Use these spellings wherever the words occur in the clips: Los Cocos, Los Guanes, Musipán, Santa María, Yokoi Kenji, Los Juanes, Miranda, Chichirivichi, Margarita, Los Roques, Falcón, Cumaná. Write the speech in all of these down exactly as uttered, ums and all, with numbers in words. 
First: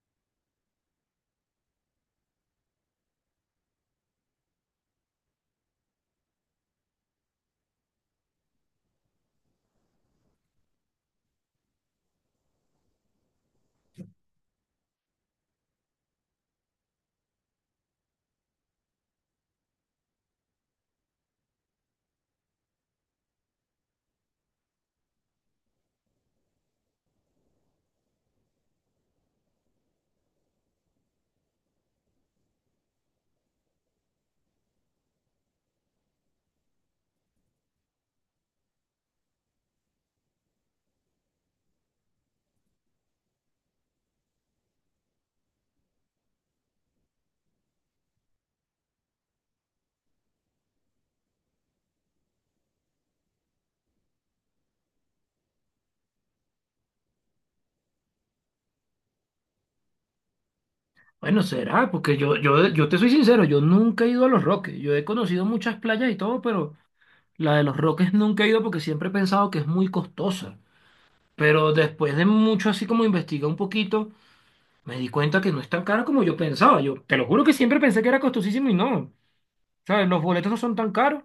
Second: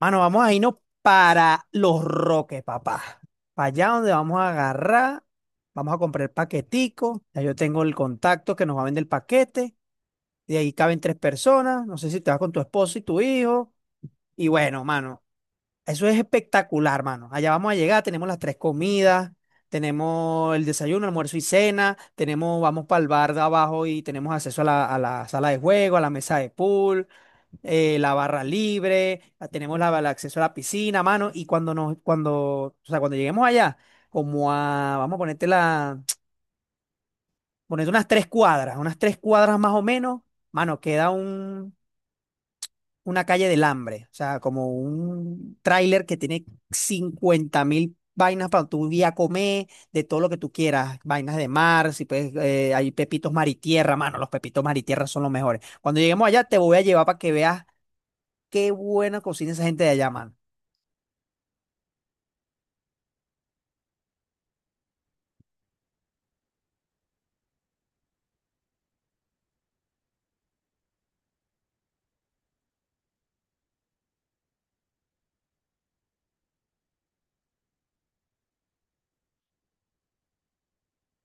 Mano, vamos a irnos para Los Roques, papá. Para allá donde vamos a agarrar, vamos a comprar el paquetico. Ya yo tengo el contacto que nos va a vender el paquete. De ahí caben tres personas. No sé si te vas con tu esposo y tu hijo. Y bueno, mano, eso es espectacular, mano. Allá vamos a llegar, tenemos las tres comidas, tenemos el desayuno, almuerzo y cena, tenemos, vamos para el bar de abajo y tenemos acceso a la, a la sala de juego, a la mesa de pool, eh, la barra libre, la- tenemos la- el acceso a la piscina, mano, y cuando nos, cuando, o sea, cuando lleguemos allá, como a, vamos a ponerte la, ponerte unas tres cuadras, unas tres cuadras más o menos, mano, queda un, una calle del hambre, o sea, como un tráiler que tiene cincuenta mil vainas para tu día comer, de todo lo que tú quieras, vainas de mar, si puedes, eh, hay pepitos mar y tierra, mano, los pepitos mar y tierra son los mejores. Cuando lleguemos allá te voy a llevar para que veas qué buena cocina esa gente de allá, mano. Bueno, será, porque yo, yo, yo te soy sincero, yo nunca he ido a Los Roques. Yo he conocido muchas playas y todo, pero la de Los Roques nunca he ido porque siempre he pensado que es muy costosa. Pero después de mucho así como investigar un poquito, me di cuenta que no es tan cara como yo pensaba. Yo te lo juro que siempre pensé que era costosísimo y no. ¿Sabes? Los boletos no son tan caros.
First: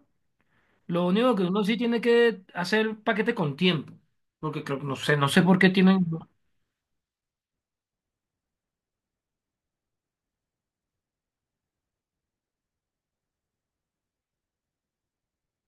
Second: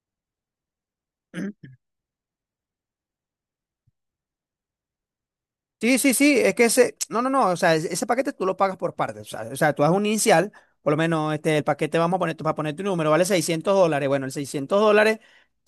Lo único que uno Ujú. sí tiene que hacer paquete con tiempo. Porque creo, no sé, no sé por qué Sí, tienen sí, sí, es que ese, no, no, no, o sea, ese ese paquete tú lo pagas por partes. O sea, o sea, tú haces un inicial, por lo menos este, el paquete vamos a poner, tú vas a poner tu número, vale seiscientos dólares, bueno, el seiscientos dólares.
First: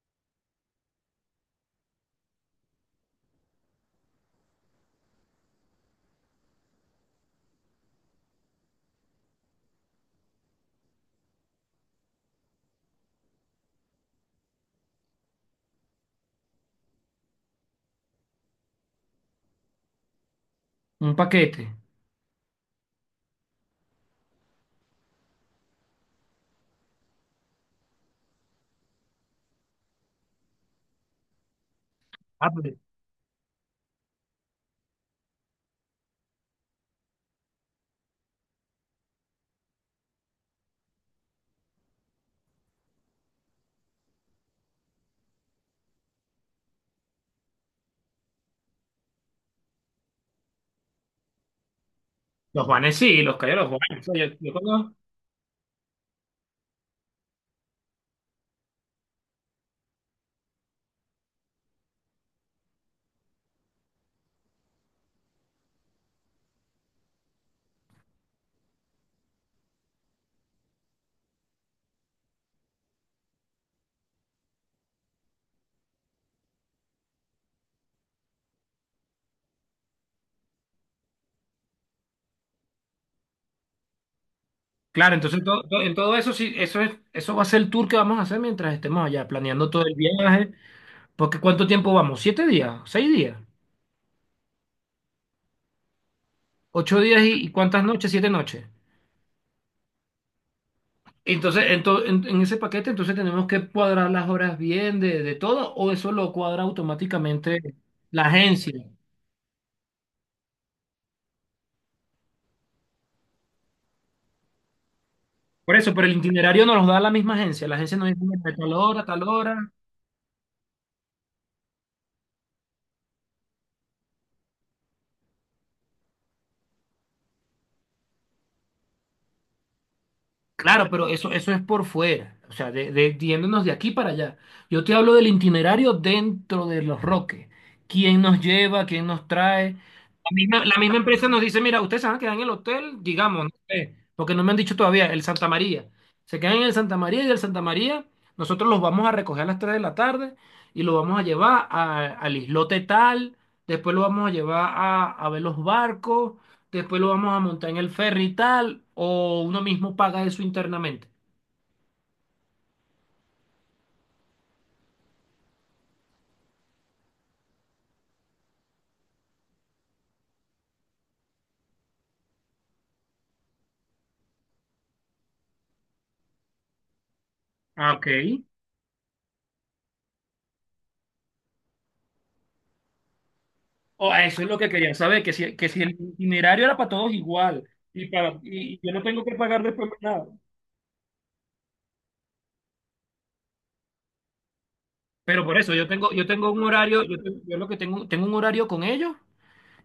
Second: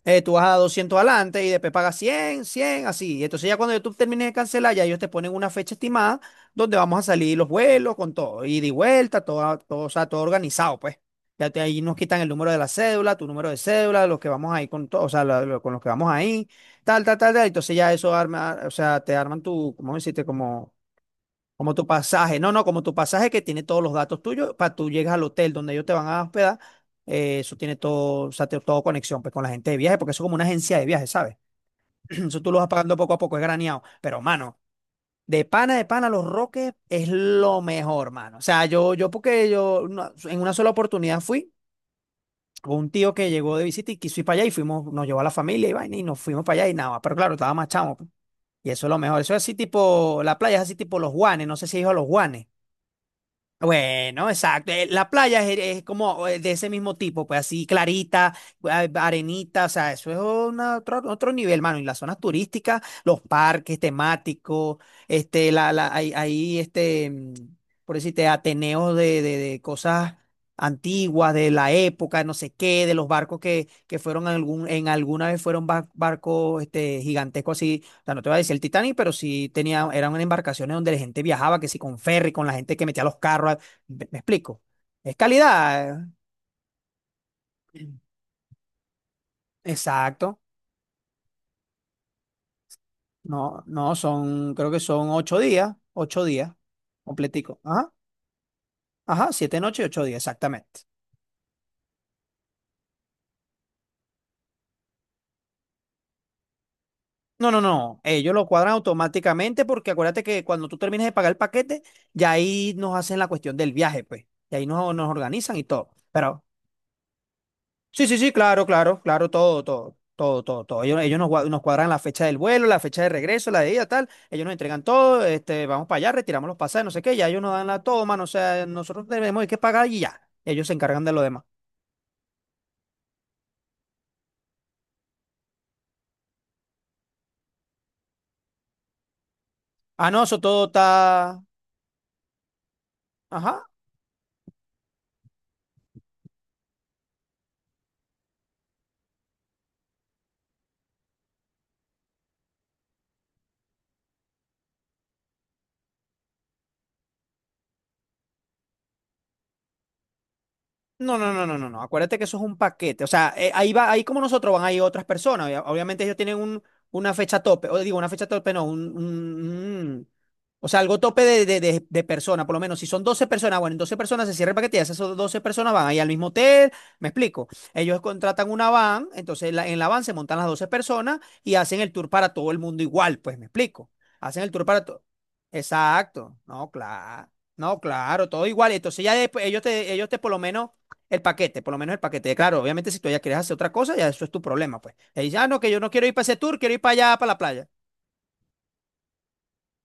Eh, tú vas a doscientos adelante y después pagas cien cien así. Y entonces ya cuando YouTube termine de cancelar, ya ellos te ponen una fecha estimada donde vamos a salir los vuelos con todo, ida y vuelta, todo, todo, o sea, todo organizado, pues. Ya te, ahí nos quitan el número de la cédula, tu número de cédula, los que vamos ahí con todo, o sea, la- lo- con los que vamos ahí, tal, tal, tal, tal. Entonces ya eso arma, o sea, te arman tu, ¿cómo decirte? Como un paquete. como tu pasaje, no, no, como tu pasaje que tiene todos los datos tuyos, para tú llegas al hotel donde ellos te van a hospedar. Eh, eso tiene todo, o sea, te- todo conexión pues, con la gente de viaje, porque eso es como una agencia de viaje, ¿sabes? Eso Ah, tú lo vas pero pagando poco a poco, es graneado. Pero, mano, de pana, de pana, Los Roques es lo mejor, mano. O sea, yo, yo porque yo no- en una sola oportunidad fui, hubo un tío que llegó de visita y quiso ir para allá y fuimos, nos llevó a la familia y vaina y nos fuimos para allá y nada, pero claro, estaba más chamo, pues. Y eso es lo mejor, eso es así tipo, la playa es así tipo Los Guanes, no sé si has ido a Los Guanes. Los Juanes sí, los callos de los Juanes. O sea, Bueno, yo- yo exacto. Eh, conozco. La playa es, es como eh, de ese mismo tipo, pues así clarita, a- arenita, o sea, eso es una- otro, otro nivel, mano. Y las zonas turísticas, los parques temáticos, este, la, la, hay, hay, este, mm, por decirte, ateneos de, de, de cosas antiguas, de la época, no sé qué, de los barcos que, que fueron algún, en alguna vez fueron bar- barcos, este, gigantescos. O sea, no te voy a decir el Titanic, pero sí tenía, eran embarcaciones donde la gente viajaba, que sí con ferry, con la gente que metía los carros. ¿Me, me explico? Claro, Es entonces en todo, en calidad. todo eso sí, eso es, eso va a ser el tour eh, que vamos a hacer mientras estemos allá, planeando todo el Exacto. viaje. Porque ¿cuánto tiempo vamos? ¿Siete días? ¿Seis días? No, no, son, creo que son ocho días, ocho días, ¿Ocho días y, y completico. cuántas Ajá, noches? ¿Siete noches? ajá, siete noches y ocho días, exactamente. Entonces, en, to- en- en ese paquete, entonces tenemos que cuadrar las horas bien de, de, todo, o eso lo cuadra No, automáticamente no, no, la ellos lo agencia. cuadran automáticamente porque acuérdate que cuando tú termines de pagar el paquete, ya ahí nos hacen la cuestión del viaje, pues. Y ahí nos, nos organizan y Por todo. eso, pero el Pero itinerario nos lo da la misma agencia. La agencia nos sí, sí, dice: sí, "Mira, de claro, tal claro, hora, tal claro, todo, hora". todo, todo, todo, todo. Ellos, ellos nos, gua- nos cuadran la fecha del vuelo, la fecha de regreso, la de ida, tal. Ellos nos entregan todo, este, vamos para allá, retiramos los pasajes, no sé qué, ya ellos nos dan la toma, no sé, nosotros tenemos que pagar y ya. Ellos se Claro, encargan pero de lo eso, demás. eso es por fuera, o sea, de, de, yéndonos de aquí para allá. Yo te hablo del itinerario dentro de Los Roques. ¿Quién nos lleva? ¿Quién nos trae? Ah, no, La eso misma, todo la misma empresa nos está. dice, mira, ustedes se van a quedar en el hotel, digamos, no Ajá. sé, porque no me han dicho todavía, el Santa María. Se quedan en el Santa María y del Santa María nosotros los vamos a recoger a las tres de la tarde y los vamos a llevar a- al islote tal, después los vamos a llevar a, a ver los barcos, después lo vamos a montar en el ferry y tal, o uno mismo paga eso internamente. No, no, no, no, no, no. Acuérdate que eso es un paquete. O sea, eh, ahí va, ahí como nosotros van, ahí otras personas. Obvia- Obviamente ellos tienen un, una fecha tope. O digo, una fecha tope, no, un, un- un- o sea, algo tope de, de, de, de persona, por lo menos. Si son doce personas, bueno, en doce personas se cierra el paquete y esas son doce personas van ahí al mismo hotel. ¿Me explico? Ah, Ellos ok. contratan una van, entonces la- en la van se montan las doce personas y hacen el tour para todo el mundo igual, pues, ¿me explico? O eso Hacen es el lo tour que para quería todo. saber, que si, que si el Exacto. itinerario No, era para todos claro. igual No, y, claro, para, todo igual. y y yo no Entonces ya tengo que después pagar ellos después te, más ellos te nada. por lo menos el paquete, por lo menos el paquete. Claro, obviamente si tú ya quieres hacer otra cosa, ya eso es tu problema, pues. Y dice, Pero ah, por no, que eso yo yo no quiero tengo, ir para yo ese tengo tour, un quiero ir para horario, yo, allá, para la tengo, yo lo playa. que tengo, tengo un horario con ellos,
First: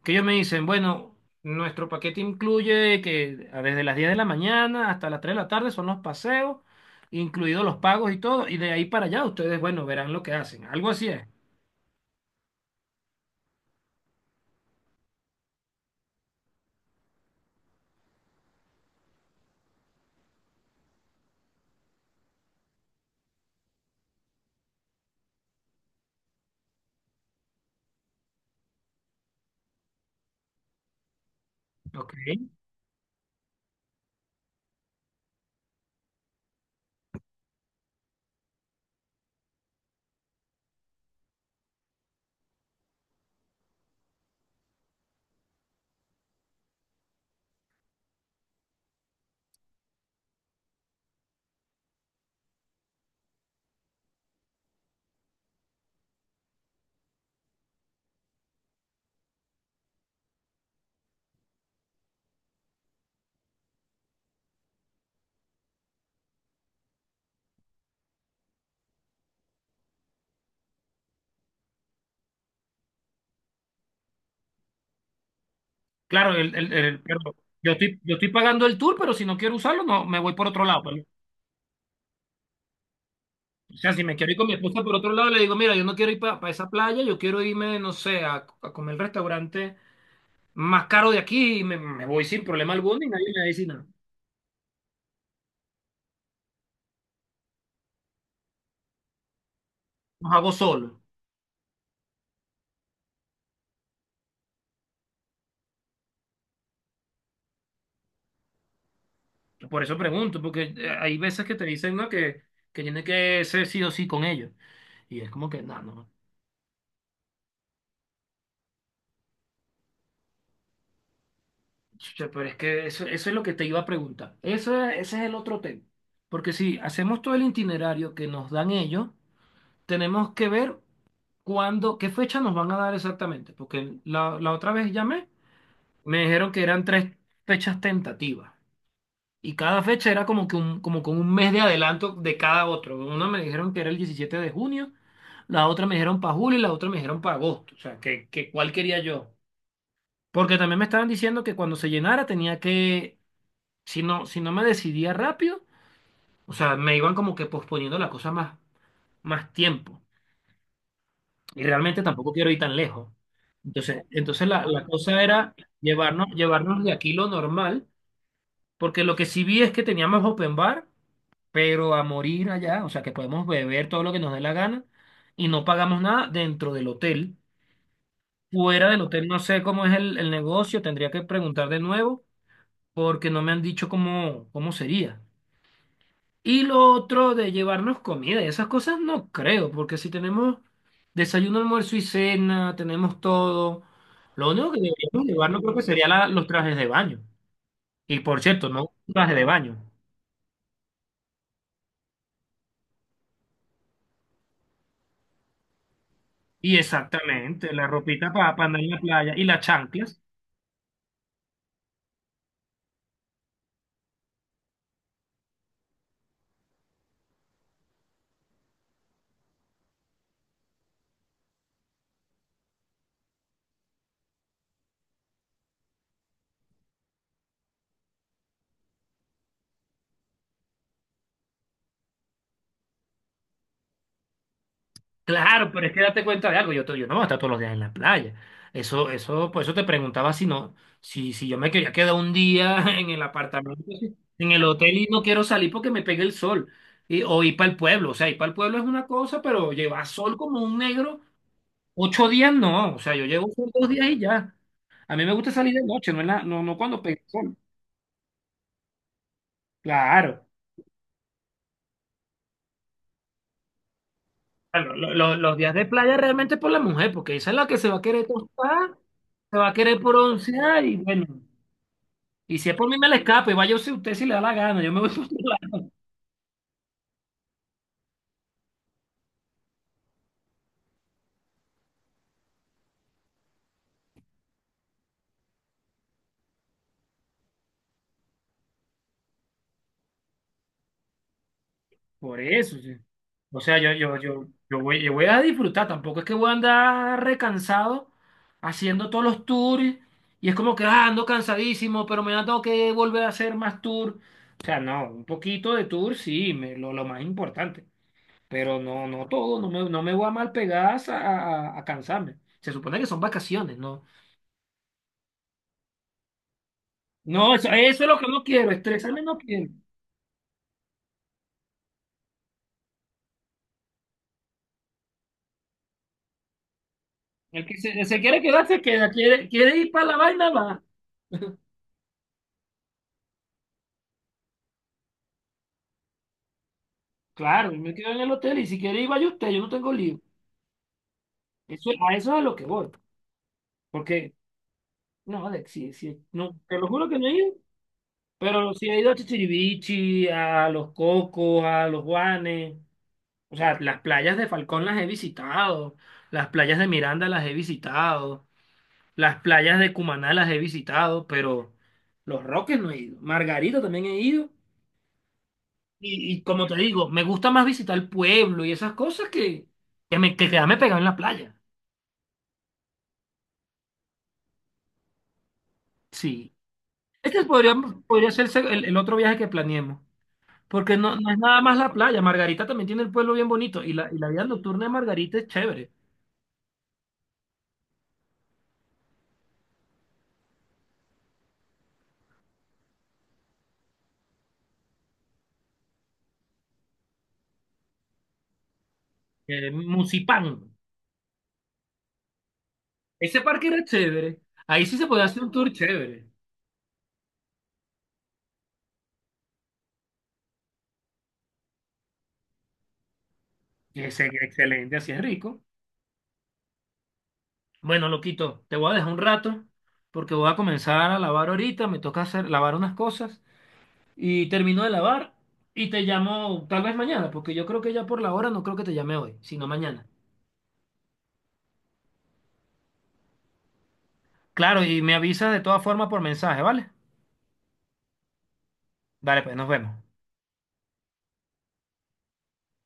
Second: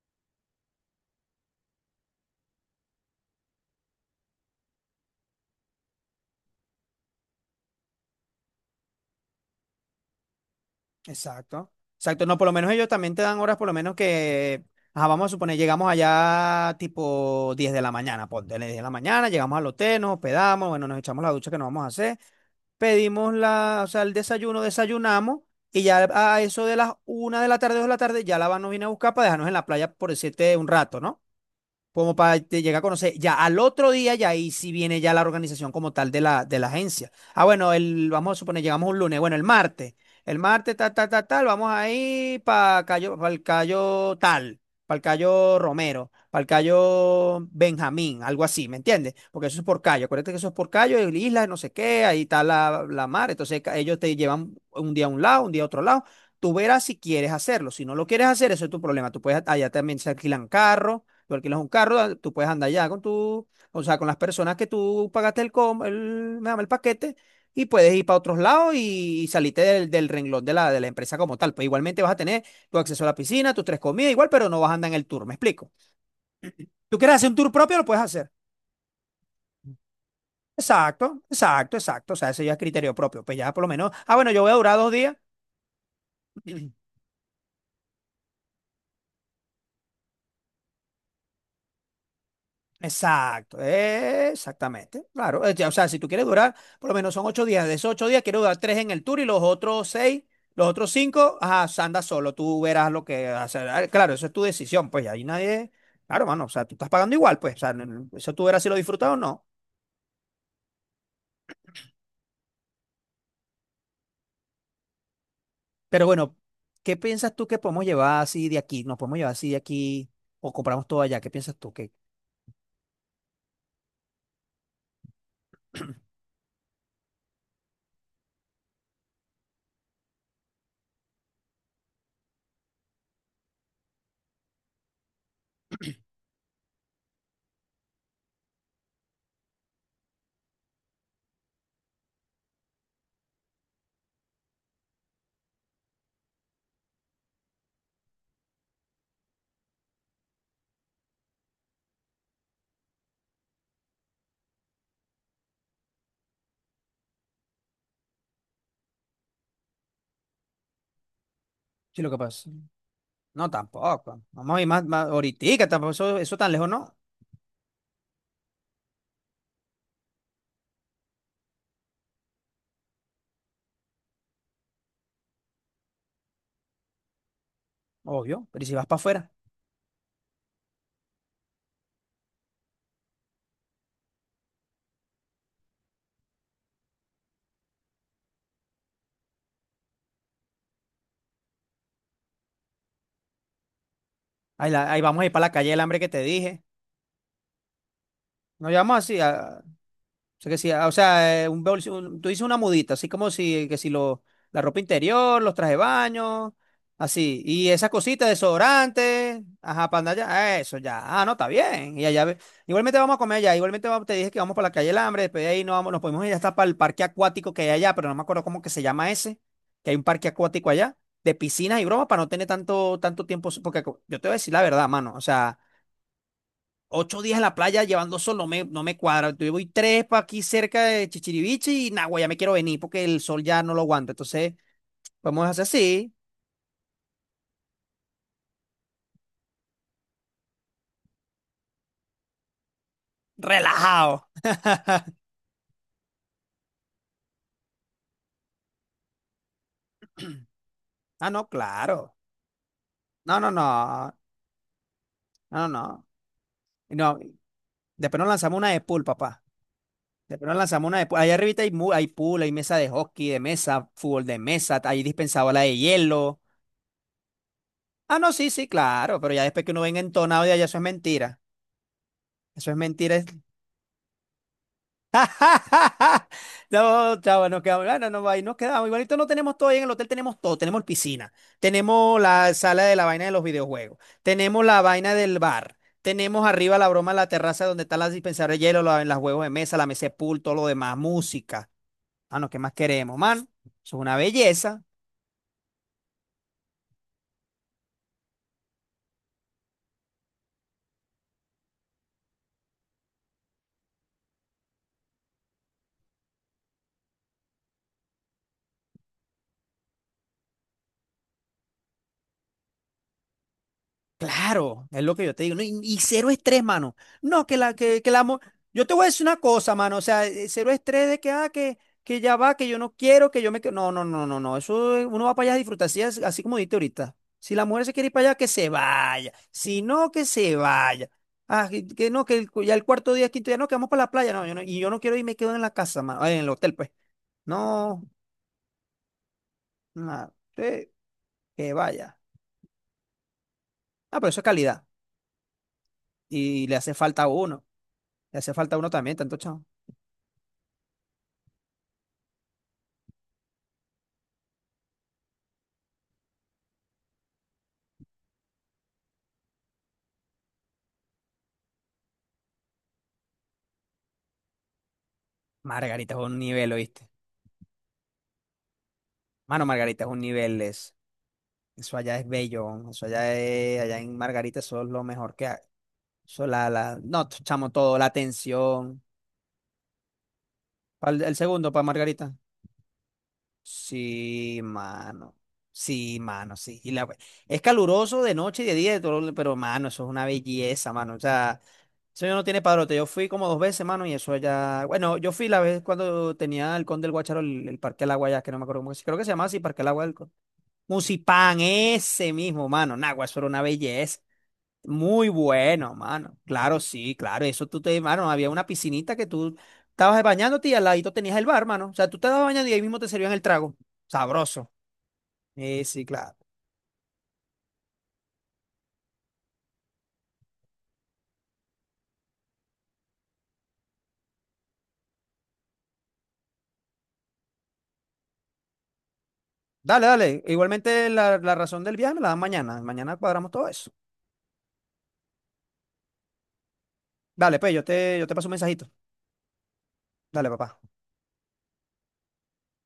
que ellos me dicen, bueno, nuestro paquete incluye que a- desde las diez de la mañana hasta las tres de la tarde son los paseos, incluidos los pagos y todo, y de ahí para allá ustedes, bueno, verán lo que hacen. Algo así es. Exacto. Exacto. No, por lo menos ellos también te dan horas, por lo menos que, ajá, vamos a suponer, llegamos allá tipo diez de la mañana, ponte, diez de la mañana, llegamos al hotel, nos hospedamos, bueno, nos echamos la ducha que nos vamos a hacer, pedimos la, o sea, el desayuno, desayunamos. Y ya a eso de las una de la tarde, dos de la tarde, ya la van nos viene a buscar para dejarnos en la playa por decirte un rato, ¿no? Ok. Como para te llegar a conocer. Ya al otro día, ya ahí sí viene ya la organización como tal de la, de la agencia. Ah, bueno, el, vamos a suponer, llegamos un lunes, bueno, el martes. El martes, tal, tal, tal, tal, vamos ahí para Cayo, para el Cayo tal, para el Cayo Romero, para el Cayo Benjamín, algo así, ¿me entiendes? Porque eso es por Cayo, acuérdate que eso es por Cayo, el isla, no sé qué, ahí está la, la mar. Entonces ca- ellos te llevan un día a un lado, un día a otro lado. Tú verás si quieres hacerlo. Si no lo quieres hacer, eso es tu problema. Tú puedes, allá también se alquilan carros. Tú alquilas un carro, ah, tú puedes andar ya con tu, o sea, con las personas que tú pagaste el, com- el, me llama el paquete y puedes ir para otros lados y, y salirte del, del renglón de la, de la empresa como tal. Pues igualmente vas a tener tu acceso a la piscina, tus tres comidas, igual, pero no vas a andar en el tour. ¿Me explico? Claro, el, el- ¿Tú el- quieres pero hacer un tour yo propio? Lo estoy, puedes yo estoy hacer. pagando el tour, pero si no quiero usarlo, no, me voy por otro lado, pues. Exacto, exacto, exacto. O sea, ese ya es criterio propio. Pues ya por lo O menos, sea, si me ah, quiero bueno, ir yo con voy mi a durar esposa dos por otro días. lado, le digo, mira, yo no quiero ir para esa playa, yo quiero irme, no sé, a, a comer el restaurante más caro de aquí y me, me voy sin problema alguno y nadie me Exacto, dice nada. eh, exactamente, claro. eh, ya, O sea, si tú quieres durar, por lo menos son ocho días. De esos ocho días, quiero durar tres en el tour y los otros seis, Los hago los otros solo. cinco, ajá, anda solo, tú verás lo que hacer. Ah, claro, eso es tu decisión, pues y ahí nadie. Claro, mano, o sea, tú estás pagando igual, pues, o sea, n- eso tú verás si lo disfrutas o no. Por eso pregunto, porque eh, hay veces que te dicen, ¿no? que, que tiene que ser sí o sí con ellos. Y es como que, no, Pero no. bueno, ¿qué piensas tú que podemos llevar así de aquí? ¿Nos podemos llevar así de aquí o compramos todo allá? ¿Qué piensas tú? ¿Qué, Chucha, pero es que eso, eso es lo que te iba a preguntar. Eso, ese es el otro tema. sí, Porque si hacemos todo el itinerario que nos dan ellos, tenemos que ver cuándo, qué fecha nos van a dar exactamente. Porque la, la otra vez llamé, me dijeron que eran tres fechas tentativas. Y cada fecha era como que un, como con un mes de adelanto de cada otro. Una me dijeron que era el diecisiete de junio, la otra me dijeron para julio y la otra me dijeron para agosto. O sea, que, que cuál quería yo. Porque también me estaban diciendo que cuando se llenara tenía que. Si no, si no me decidía rápido, o sea, me iban como que posponiendo la cosa más, más tiempo. Y realmente lo que tampoco quiero pasa? ir tan lejos. No, Entonces, tampoco. entonces Vamos a la, ir la más, más cosa era ahoritica, tampoco, eso, llevarnos, eso tan lejos llevarnos de no, aquí lo normal, porque lo que sí vi es que teníamos open bar, pero a morir allá, o sea, que podemos beber todo lo que nos dé la gana y no pagamos nada dentro del hotel. obvio, pero ¿y si vas Fuera para del hotel afuera? no sé cómo es el, el negocio, tendría que preguntar de nuevo, porque no me han dicho cómo, cómo sería. Y lo otro de llevarnos comida y esas cosas no creo, porque si tenemos desayuno, almuerzo y cena, tenemos todo. Lo Ahí, único que la- ahí vamos deberíamos a ir para la llevarnos calle creo del que hambre sería que te la- los dije. trajes de baño. Y por cierto, Nos no llevamos un así, traje de a- baño. o sea, que sí, a- o sea, eh, un, bolso- un- tú dices una mudita, así como si, que si lo, la ropa interior, los trajes de baño, Y así. Y exactamente, la esas cositas, ropita para andar en la playa desodorante, y las ajá, para chanclas. andar allá, eso ya, ah, no, está bien. Y allá, ve- igualmente vamos a comer allá, igualmente vamos- te dije que vamos para la calle del hambre, después de ahí nos, vamos, nos podemos ir hasta para el parque acuático que hay allá, pero no me acuerdo cómo que se llama ese, que hay un parque acuático allá, de piscinas y bromas, para no tener tanto, tanto tiempo, porque co- yo te voy a decir la verdad, mano, o sea. Ocho días en la playa llevando sol no me, no me cuadra. Yo voy tres para aquí cerca de Chichiriviche y Nagua, ya me quiero venir porque el sol ya no lo aguanta. Entonces, podemos hacer Claro, pero es que así, date cuenta de algo, yo, to- yo no voy a estar todos los días en la playa. Eso, eso, por eso te preguntaba si no, si, si yo me quería quedar un día en el apartamento, sí, relajado. en el hotel y no quiero salir porque me pegue el sol. Y, o ir para el pueblo. O sea, ir para el pueblo es una cosa, pero llevar sol como un negro, Ah, no, claro. ocho días no. O sea, yo No, llevo no, sol dos días no. y ya. A mí me gusta No, salir de no. noche, no, en la- no, no cuando No, pega el sol. después nos lanzamos una de pool, papá. Claro. Después nos lanzamos una de pool. Allá arriba hay, mu- hay pool, hay mesa de hockey, de mesa, fútbol de mesa, Claro, hay lo- lo- los dispensadora días de de playa hielo. realmente es por la mujer, porque esa es la que se va a Ah, querer no, sí, sí, tostar, claro, pero ya se después va a que uno querer venga entonado, ya, ya eso es broncear y bueno. mentira. Y si Eso es es por mí, me le mentira. escapo y vaya usted usted si le da la gana. Yo me voy por otro lado. No, chava, nos quedamos, bueno, no, no, ahí nos quedamos. Igualito no tenemos todo ahí en el hotel, tenemos todo, tenemos piscina, tenemos la sala de la vaina de los videojuegos, tenemos la vaina del bar, tenemos arriba la broma, la terraza donde están las dispensadoras de hielo, la- los juegos de mesa, la mesa de pool, todo lo demás, música. Por Mano, ¿qué más eso, sí. queremos, man? O sea, Eso yo, es una yo, yo, yo belleza. voy, yo voy a disfrutar. Tampoco es que voy a andar recansado haciendo todos los tours. Y es como que ah, ando cansadísimo, pero me tengo que volver a hacer más tours. O sea, no, un poquito de tour sí, me- lo, lo más importante. Pero no, no todo, no me, no me voy a mal pegar a, a- a cansarme. Se supone que son vacaciones, ¿no? Claro, es lo que yo te digo, ¿no? Y, y cero estrés, mano. No, No, que eso, la, que, eso es que lo la que mo- no quiero, yo te voy a estresarme decir una no quiero. cosa, mano. O sea, eh, cero estrés de que, ah, que, que ya va, que yo no quiero, que yo me, que- no, no, no, no, no. Eso eh, uno va para allá a disfrutar, así, as- así como dijiste ahorita. Si El la que mujer se se, quiere ir se para allá, quiere que quedar, se se queda. vaya. Quiere, quiere Si ir para no, la que vaina, se va. vaya. Ah, que, que no, que el cu- ya el cuarto día, quinto día, no, que vamos para la playa. No, yo no, y yo no quiero ir, me quedo en la casa, mano. ah, En el hotel, pues. Claro, yo me No, quedo en el hotel y si quiere ir, vaya usted, yo no tengo lío. nada. Que Eso, a vaya. eso es a lo que voy. Ah, pero Porque, eso es calidad. no, Alex, sí, sí, no, Y le te lo hace juro que falta no a he ido, uno. Le hace pero falta a sí uno he ido a también, tanto chao. Chichirivichi, a Los Cocos, a Los Guanes. O sea, las playas de Falcón las he visitado, las playas de Miranda las he visitado, las playas de Cumaná las he visitado, pero Los Roques no he ido. Margarita también he ido. Margarita es Y, un y como nivel, te digo, ¿oíste? me gusta más visitar el pueblo y esas cosas que, Mano, Margarita es que, un me, que nivel, quedarme es- pegado en la playa. eso allá es bello, eso allá es- allá en Margarita eso es lo mejor que hay. Eso Sí. la, la, no, t- Este chamo, podría, todo, la podría ser el, el atención. otro viaje que planeemos. Porque no, ¿Cuál- no el es nada segundo más para la playa. Margarita? Margarita también tiene el pueblo bien bonito. Y la, y la vida Sí, nocturna de mano, Margarita es chévere. sí, mano, sí. Y la, es caluroso de noche y de día, de todo, pero, mano, eso es una belleza, mano, o sea, eso ya no tiene padrote. Yo fui como dos veces, mano, y eso allá, bueno, yo fui la vez cuando tenía el Conde del Guacharo, el, el Parque del Agua allá, que no me acuerdo cómo se, creo que se llamaba así, Eh, Parque del Agua, Musipán. Musipan, ese mismo, mano. Nagua, Ese eso era una parque era belleza. chévere. Ahí sí se podía Muy hacer un tour bueno, chévere. mano. Claro, sí, claro. Eso tú te, mano, había una piscinita que tú estabas bañándote y al ladito tenías el bar, mano. O sea, tú te estabas bañando y ahí mismo te servían el trago. Ese, Sabroso. excelente, así es rico. Sí, sí, claro. Bueno, loquito, te voy a dejar un rato porque voy a comenzar a lavar ahorita. Me toca hacer, lavar unas cosas. Y termino de lavar y te llamo tal vez mañana, porque yo creo que ya por la hora no creo que te llame hoy, sino mañana. Dale, dale. Igualmente la, la razón del viaje me la dan mañana. Mañana cuadramos todo eso. Claro, y me avisas de todas formas por mensaje, ¿vale? Dale, pues, yo te, yo te paso un mensajito. Dale, pues nos vemos. Dale, papá.